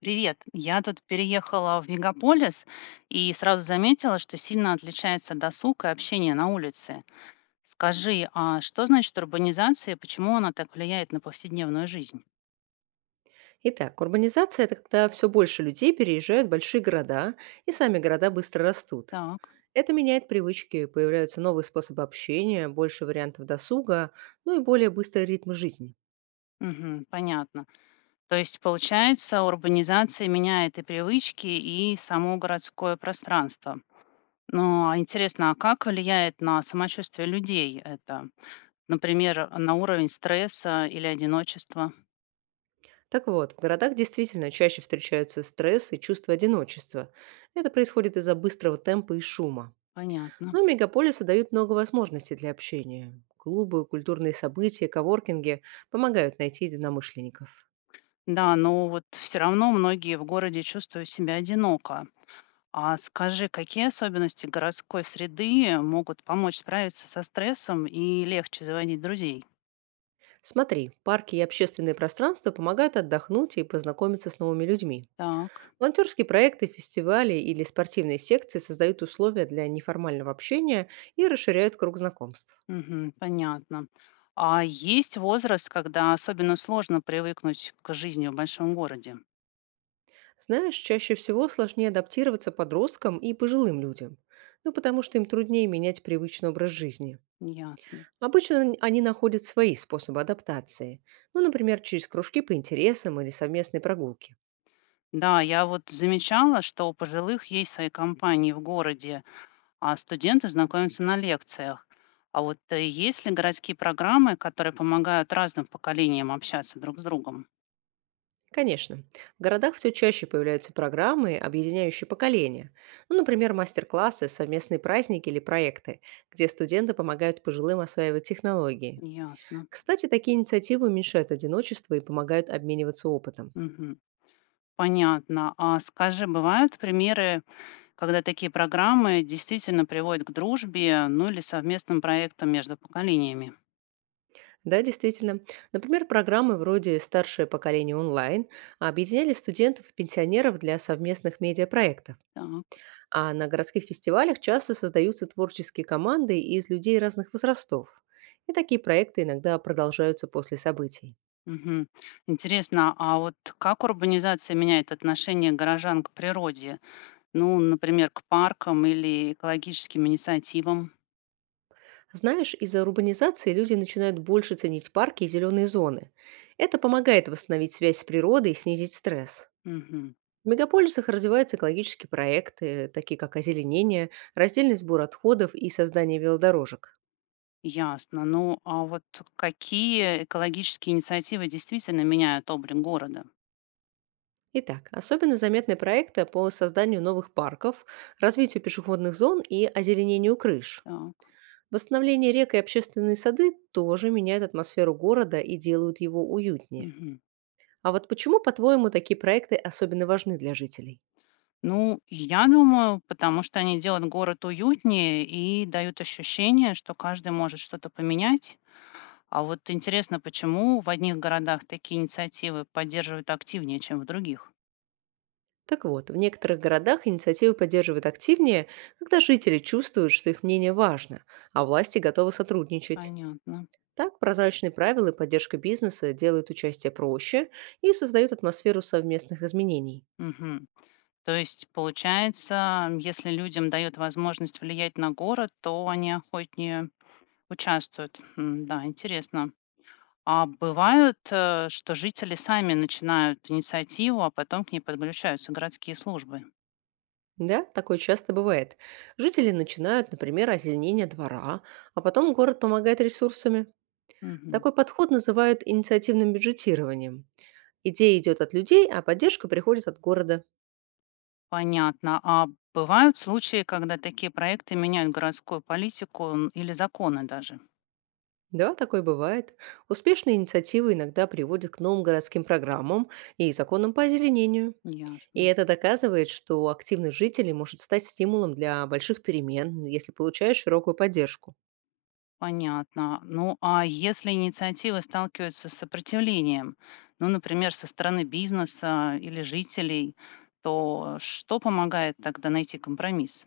Привет. Я тут переехала в мегаполис и сразу заметила, что сильно отличается досуг и общение на улице. Скажи, а что значит урбанизация и почему она так влияет на повседневную жизнь? Итак, урбанизация– это когда все больше людей переезжают в большие города, и сами города быстро растут. Так, Это меняет привычки, появляются новые способы общения, больше вариантов досуга, ну и более быстрые ритмы жизни. мгм, понятно. То есть, получается, урбанизация меняет и привычки, и само городское пространство. Ну, а интересно, а как влияет на самочувствие людей это? Например, на уровень стресса или одиночества? Так вот, в городах действительно чаще встречаются стресс и чувство одиночества. Это происходит из-за быстрого темпа и шума. Понятно. Но мегаполисы дают много возможностей для общения. Клубы, культурные события, коворкинги помогают найти единомышленников. Да, но вот все равно многие в городе чувствуют себя одиноко. А скажи, какие особенности городской среды могут помочь справиться со стрессом и легче заводить друзей? Смотри, парки и общественные пространства помогают отдохнуть и познакомиться с новыми людьми. Так, Волонтерские проекты, фестивали или спортивные секции создают условия для неформального общения и расширяют круг знакомств. мгм, понятно. А есть возраст, когда особенно сложно привыкнуть к жизни в большом городе? Знаешь, чаще всего сложнее адаптироваться подросткам и пожилым людям, ну потому что им труднее менять привычный образ жизни. Ясно. Обычно они находят свои способы адаптации, ну, например, через кружки по интересам или совместные прогулки. Да, я вот замечала, что у пожилых есть свои компании в городе, а студенты знакомятся на лекциях. А вот есть ли городские программы, которые помогают разным поколениям общаться друг с другом? Конечно. В городах все чаще появляются программы, объединяющие поколения. Ну, например, мастер-классы, совместные праздники или проекты, где студенты помогают пожилым осваивать технологии. Ясно. Кстати, такие инициативы уменьшают одиночество и помогают обмениваться опытом. Мгм. Понятно. А скажи, бывают примеры, когда такие программы действительно приводят к дружбе, ну или совместным проектам между поколениями? Да, действительно. Например, программы вроде «Старшее поколение онлайн» объединяли студентов и пенсионеров для совместных медиапроектов. Так. А на городских фестивалях часто создаются творческие команды из людей разных возрастов. И такие проекты иногда продолжаются после событий. Мгм. Интересно, а вот как урбанизация меняет отношение горожан к природе? Ну, например, к паркам или экологическим инициативам? Знаешь, из-за урбанизации люди начинают больше ценить парки и зеленые зоны. Это помогает восстановить связь с природой и снизить стресс. Мгм. В мегаполисах развиваются экологические проекты, такие как озеленение, раздельный сбор отходов и создание велодорожек. Ясно. Ну, а вот какие экологические инициативы действительно меняют облик города? Итак, особенно заметны проекты по созданию новых парков, развитию пешеходных зон и озеленению крыш. Так. Восстановление рек и общественные сады тоже меняют атмосферу города и делают его уютнее. Мгм. А вот почему, по-твоему, такие проекты особенно важны для жителей? Ну, я думаю, потому что они делают город уютнее и дают ощущение, что каждый может что-то поменять. А вот интересно, почему в одних городах такие инициативы поддерживают активнее, чем в других? Так вот, в некоторых городах инициативы поддерживают активнее, когда жители чувствуют, что их мнение важно, а власти готовы сотрудничать. Понятно. Так прозрачные правила и поддержка бизнеса делают участие проще и создают атмосферу совместных изменений. Мгм. То есть, получается, если людям дают возможность влиять на город, то они охотнее участвуют. Да, интересно. А бывают, что жители сами начинают инициативу, а потом к ней подключаются городские службы. Да, такое часто бывает. Жители начинают, например, озеленение двора, а потом город помогает ресурсами. Мгм. Такой подход называют инициативным бюджетированием. Идея идет от людей, а поддержка приходит от города. Понятно. А бывают случаи, когда такие проекты меняют городскую политику или законы даже? Да, такое бывает. Успешные инициативы иногда приводят к новым городским программам и законам по озеленению. И Ясно. это доказывает, что активность жителей может стать стимулом для больших перемен, если получаешь широкую поддержку. Понятно. Ну а если инициативы сталкиваются с сопротивлением, ну, например, со стороны бизнеса или жителей, то что помогает тогда найти компромисс?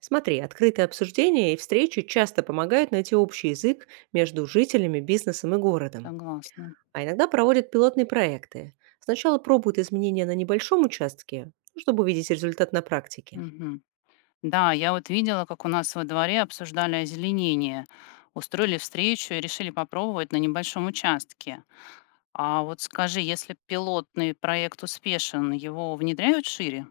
Смотри, открытые обсуждения и встречи часто помогают найти общий язык между жителями, бизнесом и городом. Согласна. А иногда проводят пилотные проекты. Сначала пробуют изменения на небольшом участке, ну, чтобы увидеть результат на практике. Мгм. Да, я вот видела, как у нас во дворе обсуждали озеленение. Устроили встречу и решили попробовать на небольшом участке. А вот скажи, если пилотный проект успешен, его внедряют шире?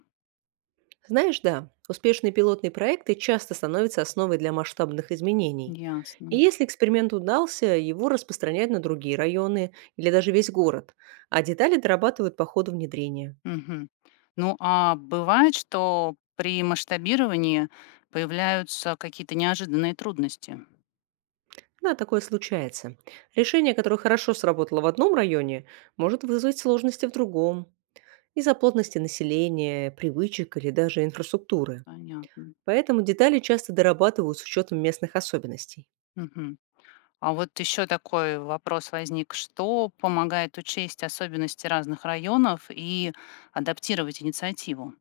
Знаешь, да, успешные пилотные проекты часто становятся основой для масштабных изменений. Ясно. И если эксперимент удался, его распространяют на другие районы или даже весь город, а детали дорабатывают по ходу внедрения. Мгм. Ну а бывает, что при масштабировании появляются какие-то неожиданные трудности? Да, такое случается. Решение, которое хорошо сработало в одном районе, может вызвать сложности в другом из-за плотности населения, привычек или даже инфраструктуры. Понятно. Поэтому детали часто дорабатывают с учетом местных особенностей. Мгм. А вот еще такой вопрос возник. Что помогает учесть особенности разных районов и адаптировать инициативу?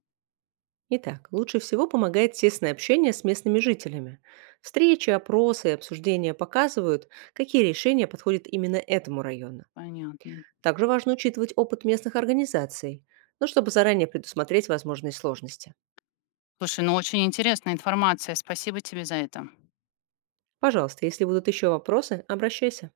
Итак, лучше всего помогает тесное общение с местными жителями. Встречи, опросы и обсуждения показывают, какие решения подходят именно этому району. Понятно. Также важно учитывать опыт местных организаций, но чтобы заранее предусмотреть возможные сложности. Слушай, ну очень интересная информация. Спасибо тебе за это. Пожалуйста, если будут еще вопросы, обращайся.